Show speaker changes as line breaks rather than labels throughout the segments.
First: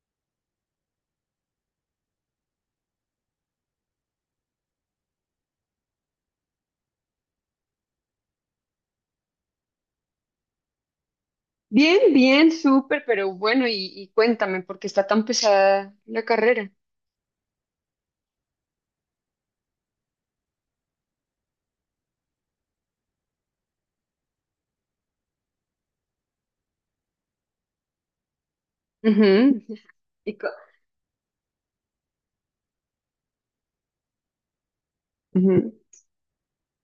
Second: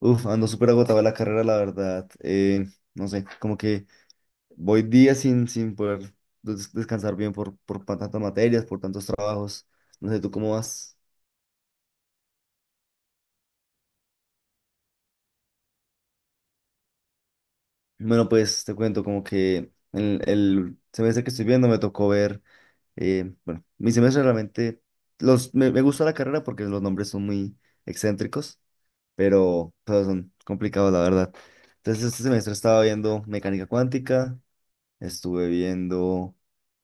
Uf, ando súper agotado de la carrera, la verdad. No sé, como que voy días sin poder descansar bien por tantas materias, por tantos trabajos. No sé, ¿tú cómo vas?
Bien, bien, súper, pero bueno, y cuéntame, ¿por qué está tan pesada la carrera?
Bueno, pues te cuento como que el semestre que estoy viendo me tocó ver, bueno, mi semestre realmente, me gusta la carrera porque los nombres son muy excéntricos,
Ujú.
pero son
y co-
complicados, la verdad. Entonces, este semestre estaba viendo mecánica cuántica, estuve
Ujú.
viendo...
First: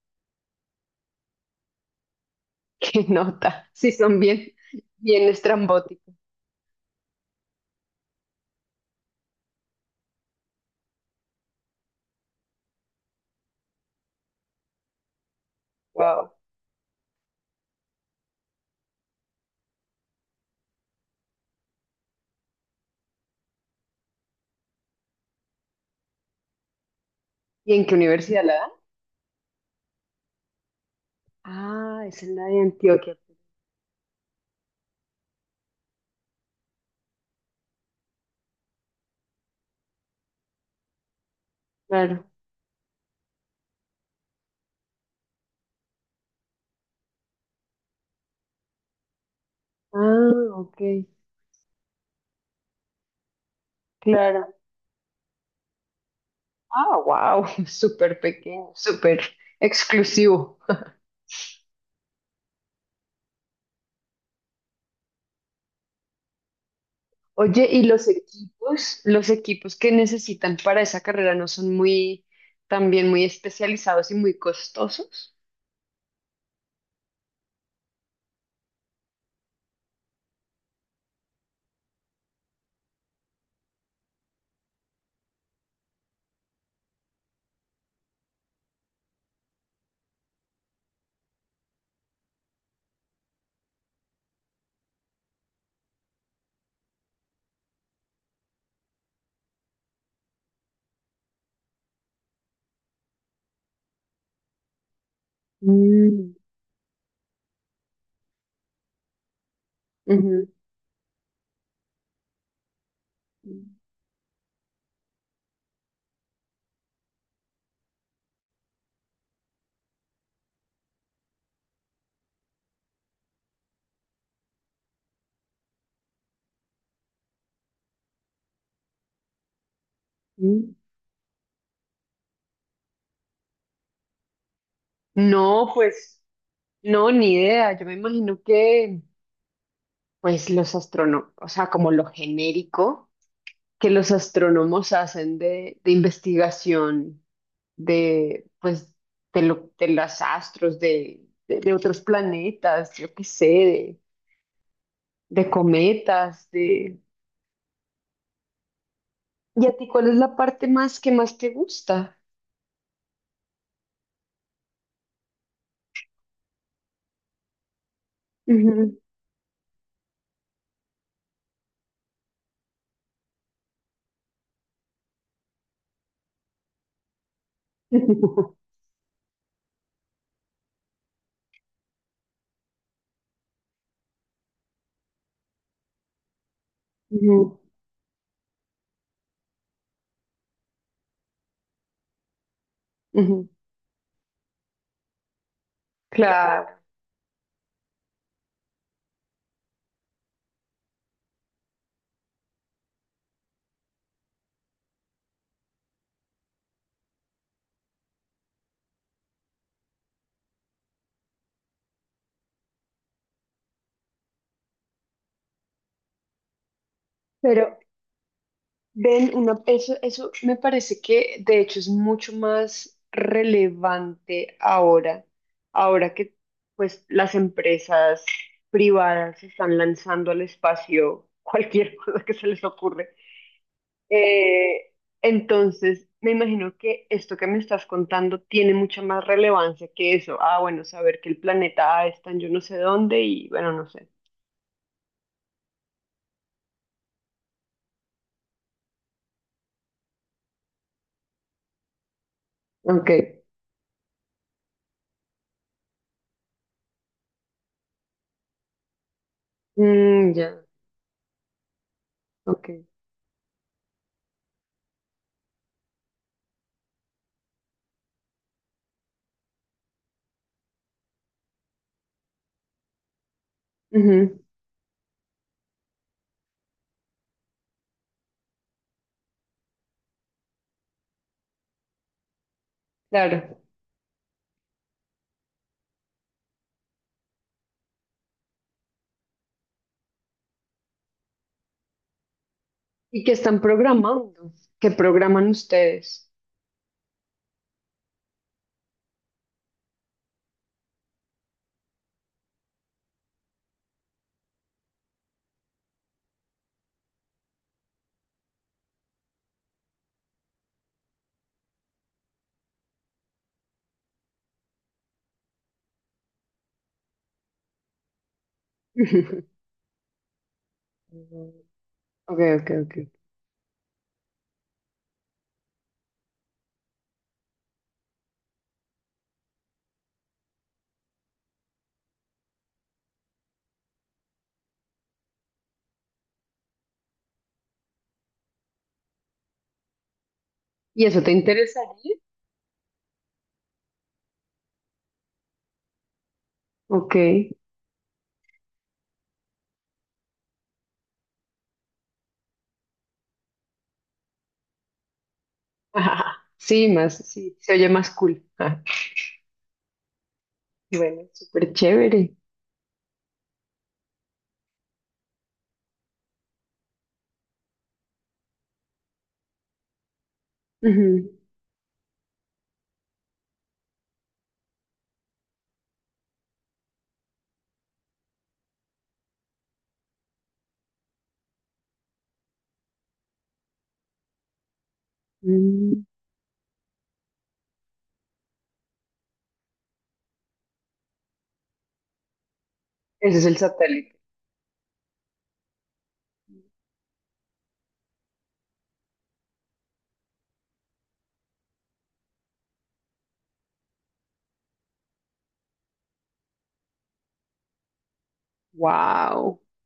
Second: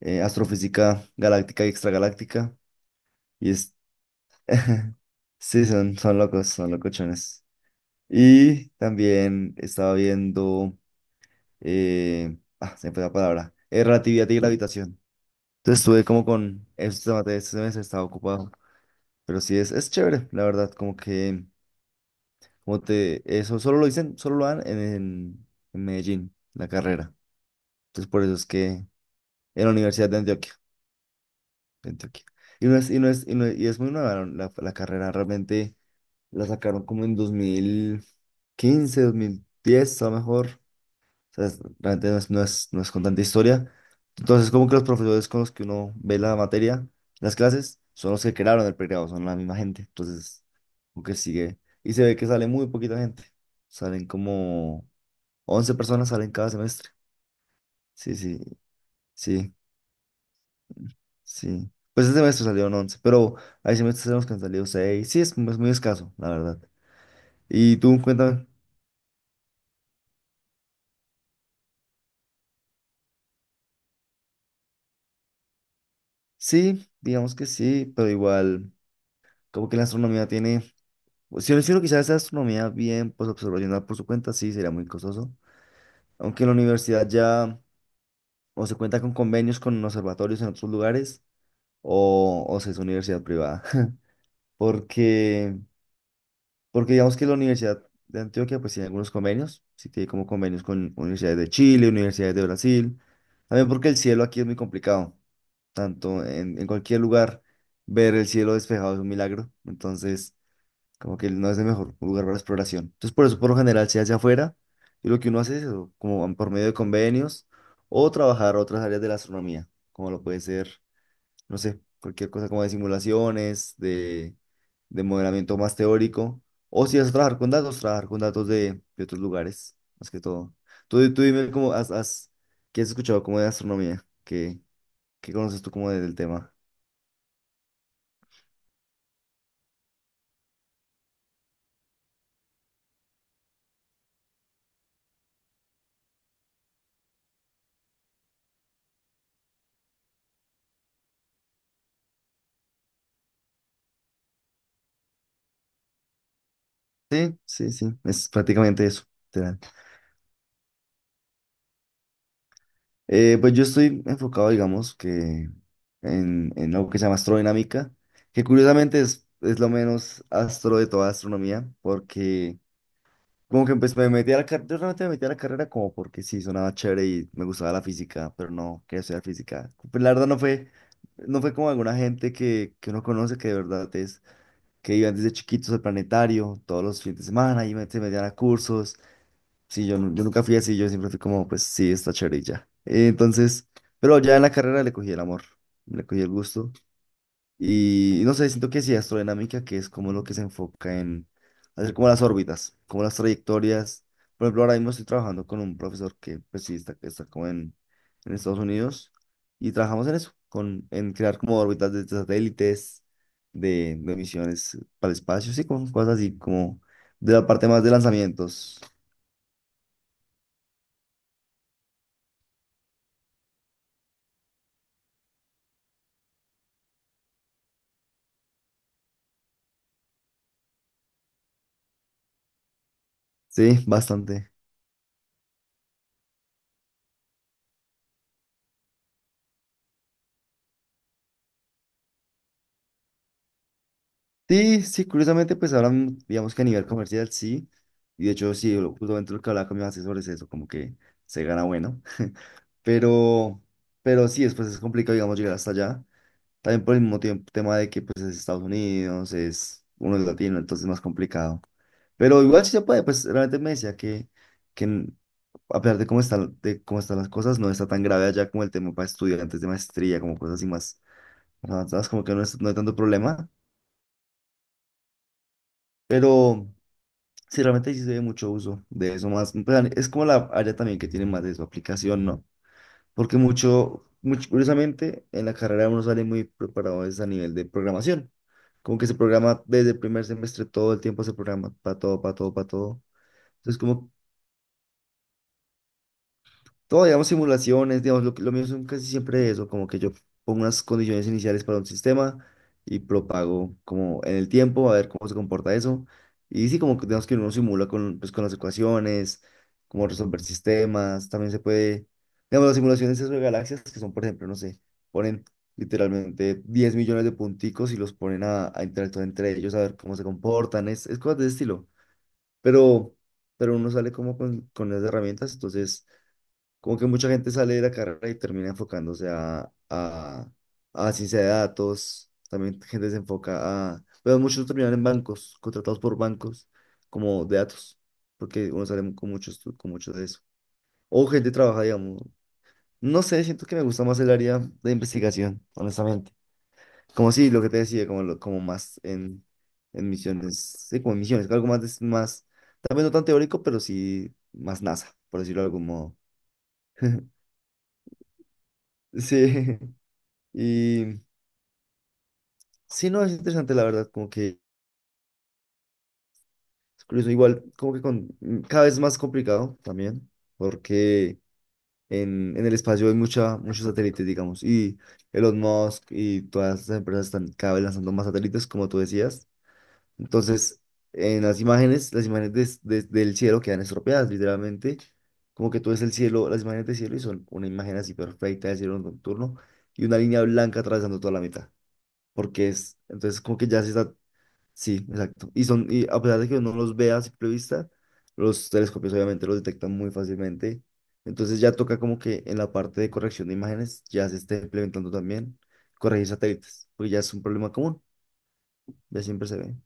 astrofísica galáctica y extragaláctica.
¿Qué
Y
nota?
es...
Sí, son bien, bien
sí,
estrambóticos.
son locos, son locochones. Y también estaba viendo... Ah, se me fue la palabra. Relatividad y gravitación. Entonces estuve como
Wow.
con estos temas de este semestre, estaba ocupado. Pero sí, es chévere, la verdad, como que... Como te... Eso solo lo dicen, solo lo dan en Medellín, la carrera.
¿Y en qué
Entonces por eso
universidad
es
la dan?
que... En la Universidad de Antioquia.
Ah, es
Kentucky.
en la de Antioquia.
Y no es, y es muy nueva la carrera, realmente la sacaron como en 2015, 2010, a lo mejor. O sea, realmente
Claro.
no es con tanta historia. Entonces, como que los profesores con los que uno ve la materia, las clases, son los que crearon el pregrado, son la misma gente.
Ah,
Entonces,
ok.
como que sigue. Y se ve que sale muy poquita gente. Salen
Claro.
como 11 personas salen cada semestre.
Ah, wow.
Sí,
Súper
sí,
pequeño, súper
sí.
exclusivo.
Sí. Pues este semestre salieron 11, pero hay semestres en los que han salido seis. Sí, es muy escaso, la verdad.
Oye,
¿Y
¿y
tú,
los
cuéntame?
equipos? Los equipos que necesitan para esa carrera no son muy, también muy especializados y muy costosos.
Sí, digamos que sí, pero igual, como que la astronomía tiene. Pues, si yo hiciera quizás esa astronomía bien, pues observacional por su cuenta, sí, sería muy costoso. Aunque en la universidad ya o se cuenta con convenios con observatorios en otros lugares, o se es universidad privada. Porque. Porque digamos que la Universidad de Antioquia pues tiene algunos convenios, sí tiene como convenios con universidades de Chile, universidades de Brasil, también porque el cielo aquí es muy complicado, tanto
Mm,
en cualquier lugar ver el cielo despejado es un milagro, entonces
ujú,
como que no es el mejor lugar para la exploración. Entonces por eso por lo general se hace afuera y lo que uno hace es eso, como por medio de convenios o trabajar otras áreas de la astronomía, como lo puede ser no sé, cualquier cosa como de simulaciones, de modelamiento más teórico. O si vas a trabajar con datos de otros lugares, más que todo.
mm.
Tú dime cómo qué has escuchado como de astronomía, qué, qué conoces
No,
tú como del
pues,
tema.
no, ni idea. Yo me imagino que, pues, los astrónomos, o sea, como lo genérico que los astrónomos hacen de investigación de, pues, de los astros, de, de otros planetas, yo qué sé, de cometas, de...
Sí, sí, sí, es prácticamente eso. Literal.
¿Y a ti cuál es la parte más que más te gusta?
Pues yo estoy enfocado, digamos, que en algo que se llama astrodinámica, que
Ujú.
curiosamente es lo menos astro de toda astronomía, porque como que pues me metí a la carrera, yo realmente me metí a la carrera como porque sí, sonaba chévere y me gustaba la física, pero no quería estudiar física. Pues la verdad no fue, no fue como alguna gente que uno conoce que de verdad es, que iban desde chiquitos al planetario, todos los fines de
Ujú,
semana y se metían a cursos. Sí, yo, yo nunca fui así, yo siempre fui como, pues sí, está chévere y ya.
ujú.
Entonces, pero ya en la carrera le cogí el amor, le cogí el gusto.
Claro,
Y no sé, siento que sí, astrodinámica, que es como lo que se enfoca en hacer como las órbitas, como las trayectorias. Por ejemplo, ahora mismo estoy trabajando con un profesor que pues sí está como en Estados Unidos y trabajamos en eso, en crear como órbitas de satélites, de misiones para el espacio, sí, con cosas así como de la parte
pero...
más de lanzamientos.
Ven, una, eso me parece que de hecho es mucho más relevante ahora, ahora que pues las empresas privadas se están lanzando al espacio cualquier cosa que se les ocurre.
Sí, bastante.
Eh, entonces, me imagino que esto que me estás contando tiene mucha más relevancia que eso. Ah, bueno, saber que el planeta A está en yo no sé dónde y bueno, no sé.
Sí, sí, curiosamente, pues ahora, digamos que a nivel comercial, sí. Y de hecho, sí, justamente lo que hablaba con mis asesores es eso, como que se gana bueno.
Ok.
Pero, pero sí, después es complicado, digamos, llegar hasta allá. También por el mismo tiempo, tema de que pues es Estados Unidos, es uno es
Mm,
latino,
ya,
entonces es más complicado. Pero igual
ok.
sí se puede, pues realmente me decía que n- a pesar de cómo están las cosas, no está tan grave allá como el tema para estudiantes de maestría, como cosas así más avanzadas, como que no es, no hay tanto problema.
Ujú.
Pero. Sí, realmente sí se ve mucho uso de eso más. Pues, es como la área también que tiene más de su aplicación, ¿no? Porque
Claro.
mucho, mucho, curiosamente, en la carrera uno sale muy preparado es a nivel de programación. Como que se programa desde el primer semestre, todo el tiempo se programa para todo, para todo, para todo.
¿Y qué están
Entonces, como
programando? ¿Qué programan ustedes?
todo, digamos, simulaciones, digamos, lo mío son casi siempre eso, como que yo pongo unas condiciones iniciales para un sistema y propago como en el tiempo, a ver cómo se comporta eso. Y sí, como que digamos que uno simula pues, con las ecuaciones, como resolver sistemas, también se puede, digamos, las simulaciones de galaxias, que son, por ejemplo, no sé, ponen literalmente 10 millones de punticos y los ponen a interactuar entre ellos, a ver cómo se comportan, es cosas de
Mm,
ese estilo.
ok, ok, ok.
Pero, pero uno sale como con las herramientas, entonces como que mucha gente sale de la carrera y termina enfocándose a ciencia de datos, también gente se enfoca a, pero muchos terminan en bancos, contratados por bancos como de datos, porque uno sale con muchos con mucho de eso.
¿Y eso
O
te
gente trabaja,
interesaría?
digamos, no sé, siento que me gusta más el área de investigación, honestamente.
Ok.
Como sí, lo que te decía, como, como más en misiones, sí, como en misiones, algo más, más, también no tan teórico, pero sí más NASA, por decirlo de algún modo.
Ajá. Sí, más, sí, se oye más cool. Ah,
Sí. Y
bueno, súper chévere.
sí, no, es interesante la verdad, como que es curioso, igual como que con, cada vez más complicado también,
Ujú.
porque en el espacio hay mucha, muchos satélites, digamos, y Elon Musk y todas estas empresas están cada vez lanzando más satélites, como tú decías. Entonces, en las imágenes del cielo quedan estropeadas, literalmente, como que tú ves
Mm.
el cielo, las imágenes del cielo y son una imagen así perfecta del cielo nocturno y una línea blanca atravesando toda la mitad porque es,
Ese
entonces
es el
como que ya se está.
satélite.
Sí, exacto. Y son, y a pesar de que uno los vea a simple vista, los telescopios obviamente los detectan muy fácilmente. Entonces ya toca como que en la parte de corrección de imágenes ya se esté implementando también corregir satélites, porque ya es un problema común, ya siempre se
Wow.
ve.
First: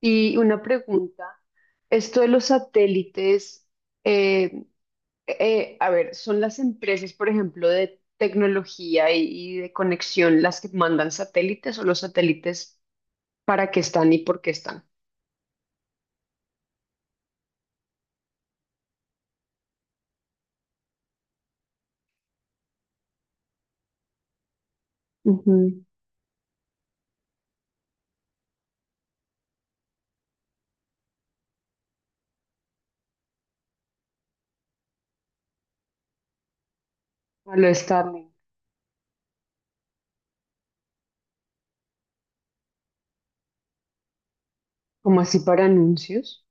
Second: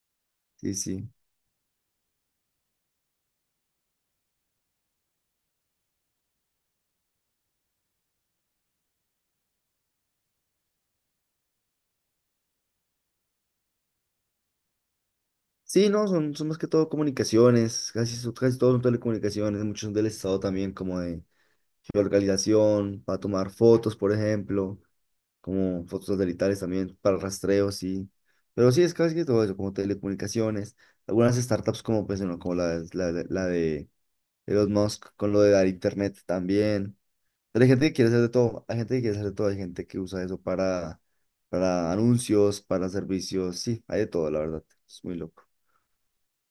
Y una
Sí, sí.
pregunta, esto de los satélites, eh, a ver, ¿son las empresas, por ejemplo, de tecnología y de conexión las que mandan satélites, o los satélites para qué están y por qué están?
Sí, no, son más que todo comunicaciones, casi, casi todos son telecomunicaciones, muchos son del Estado también, como de geolocalización, para tomar fotos, por ejemplo.
Ujú.
Como fotos satelitales también para rastreo, sí. Pero sí, es casi que todo eso, como telecomunicaciones, algunas startups como, pues, bueno, como la de Elon Musk, con lo de dar internet también.
A
Pero hay
lo
gente que quiere hacer de
Starlink.
todo, hay gente que quiere hacer de todo, hay gente que usa eso para anuncios, para servicios, sí, hay de todo, la verdad, es muy
¿Como así
loco.
para anuncios?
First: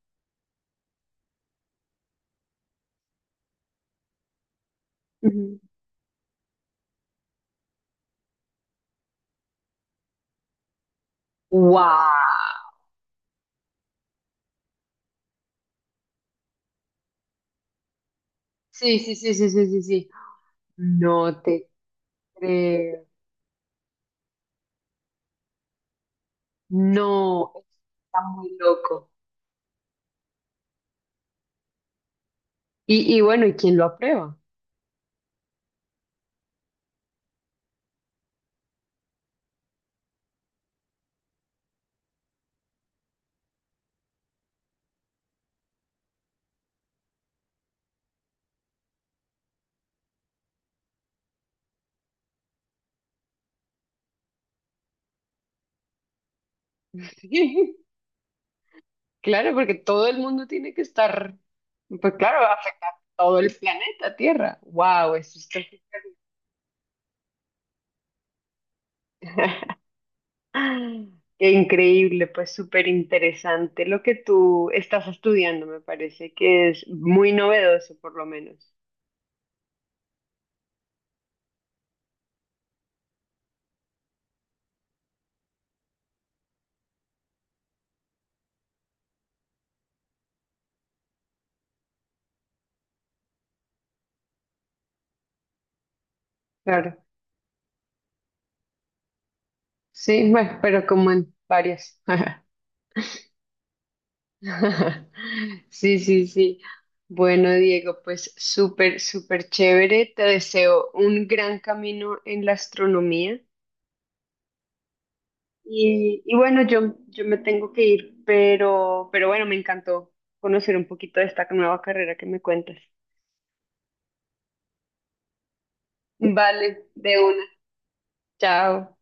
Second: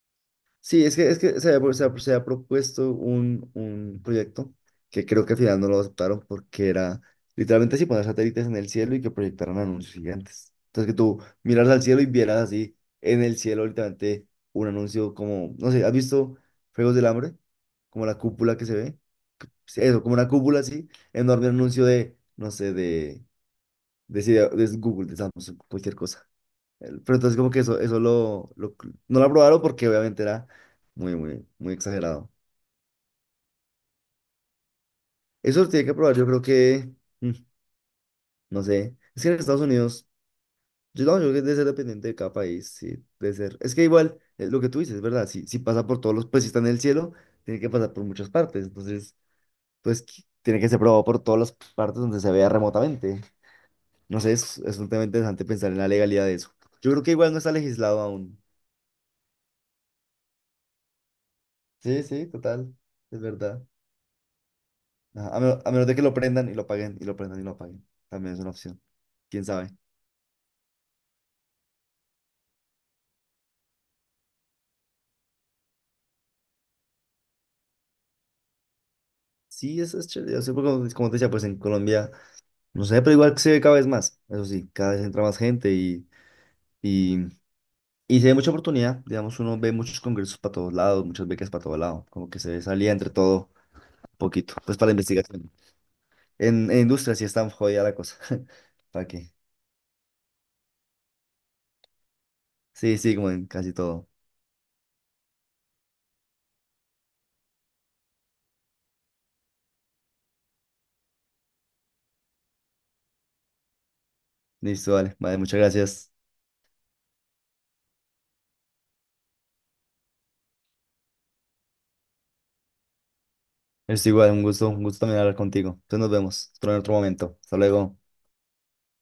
Sí, es que se había propuesto un proyecto que creo que al
Ujú.
final no lo aceptaron porque era literalmente así poner satélites en el cielo y que proyectaran anuncios gigantes. Entonces que tú miraras al cielo y vieras
¡Wow!
así en el cielo literalmente un anuncio como, no sé, ¿has visto Juegos del Hambre? Como la cúpula que se ve.
Sí, sí, sí, sí, sí, sí,
Sí, eso,
sí.
como una cúpula así,
No
enorme
te
anuncio de, no sé,
creo.
de Google, de Samsung, cualquier cosa. Pero entonces como
No,
que eso,
está muy loco.
no lo aprobaron porque obviamente era muy, muy, muy exagerado.
Y bueno, ¿y quién lo aprueba?
Eso lo tiene que aprobar, yo creo que, mm, no sé, es que en Estados Unidos, yo no, yo creo que debe ser dependiente de cada país, sí, debe ser. Es que igual, lo que tú dices, ¿verdad? Si pasa por todos los, pues si está en el cielo, tiene que pasar por muchas partes, entonces, pues tiene que ser aprobado por todas las partes donde se vea remotamente. No sé, es un tema interesante pensar en la legalidad de eso. Yo creo que igual no está legislado aún.
Claro, porque todo el mundo tiene que estar,
Sí,
pues
sí,
claro, va a
total,
afectar
es
todo el
verdad.
planeta Tierra. ¡Wow!
Ajá,
Eso está...
A menos de que lo prendan y lo apaguen, y lo prendan y lo apaguen. También es una opción. ¿Quién sabe?
Qué increíble, pues súper interesante lo que tú estás estudiando, me parece que es muy novedoso por lo menos.
Sí, eso es chévere. Yo sé, porque como te decía, pues en Colombia, no sé, pero igual se ve cada vez más. Eso sí, cada vez entra más gente y, y se ve mucha oportunidad. Digamos, uno ve muchos congresos para todos lados, muchas becas para todos lados. Como que se ve salida entre todo, un poquito, pues para la investigación. En
Claro.
industria sí está jodida la cosa. ¿Para qué?
Sí, bueno, pero como en varias.
Sí, sí, como en casi todo.
Sí, sí, sí. Bueno, Diego, pues súper, súper chévere. Te deseo un gran camino en la astronomía.
Listo, vale. Vale, muchas gracias.
Y bueno, yo me tengo que ir, pero bueno, me encantó conocer un poquito de esta nueva carrera que me cuentas.
Es igual, un gusto también hablar contigo. Entonces nos vemos en
Vale,
otro
de
momento.
una.
Hasta luego.
Chao.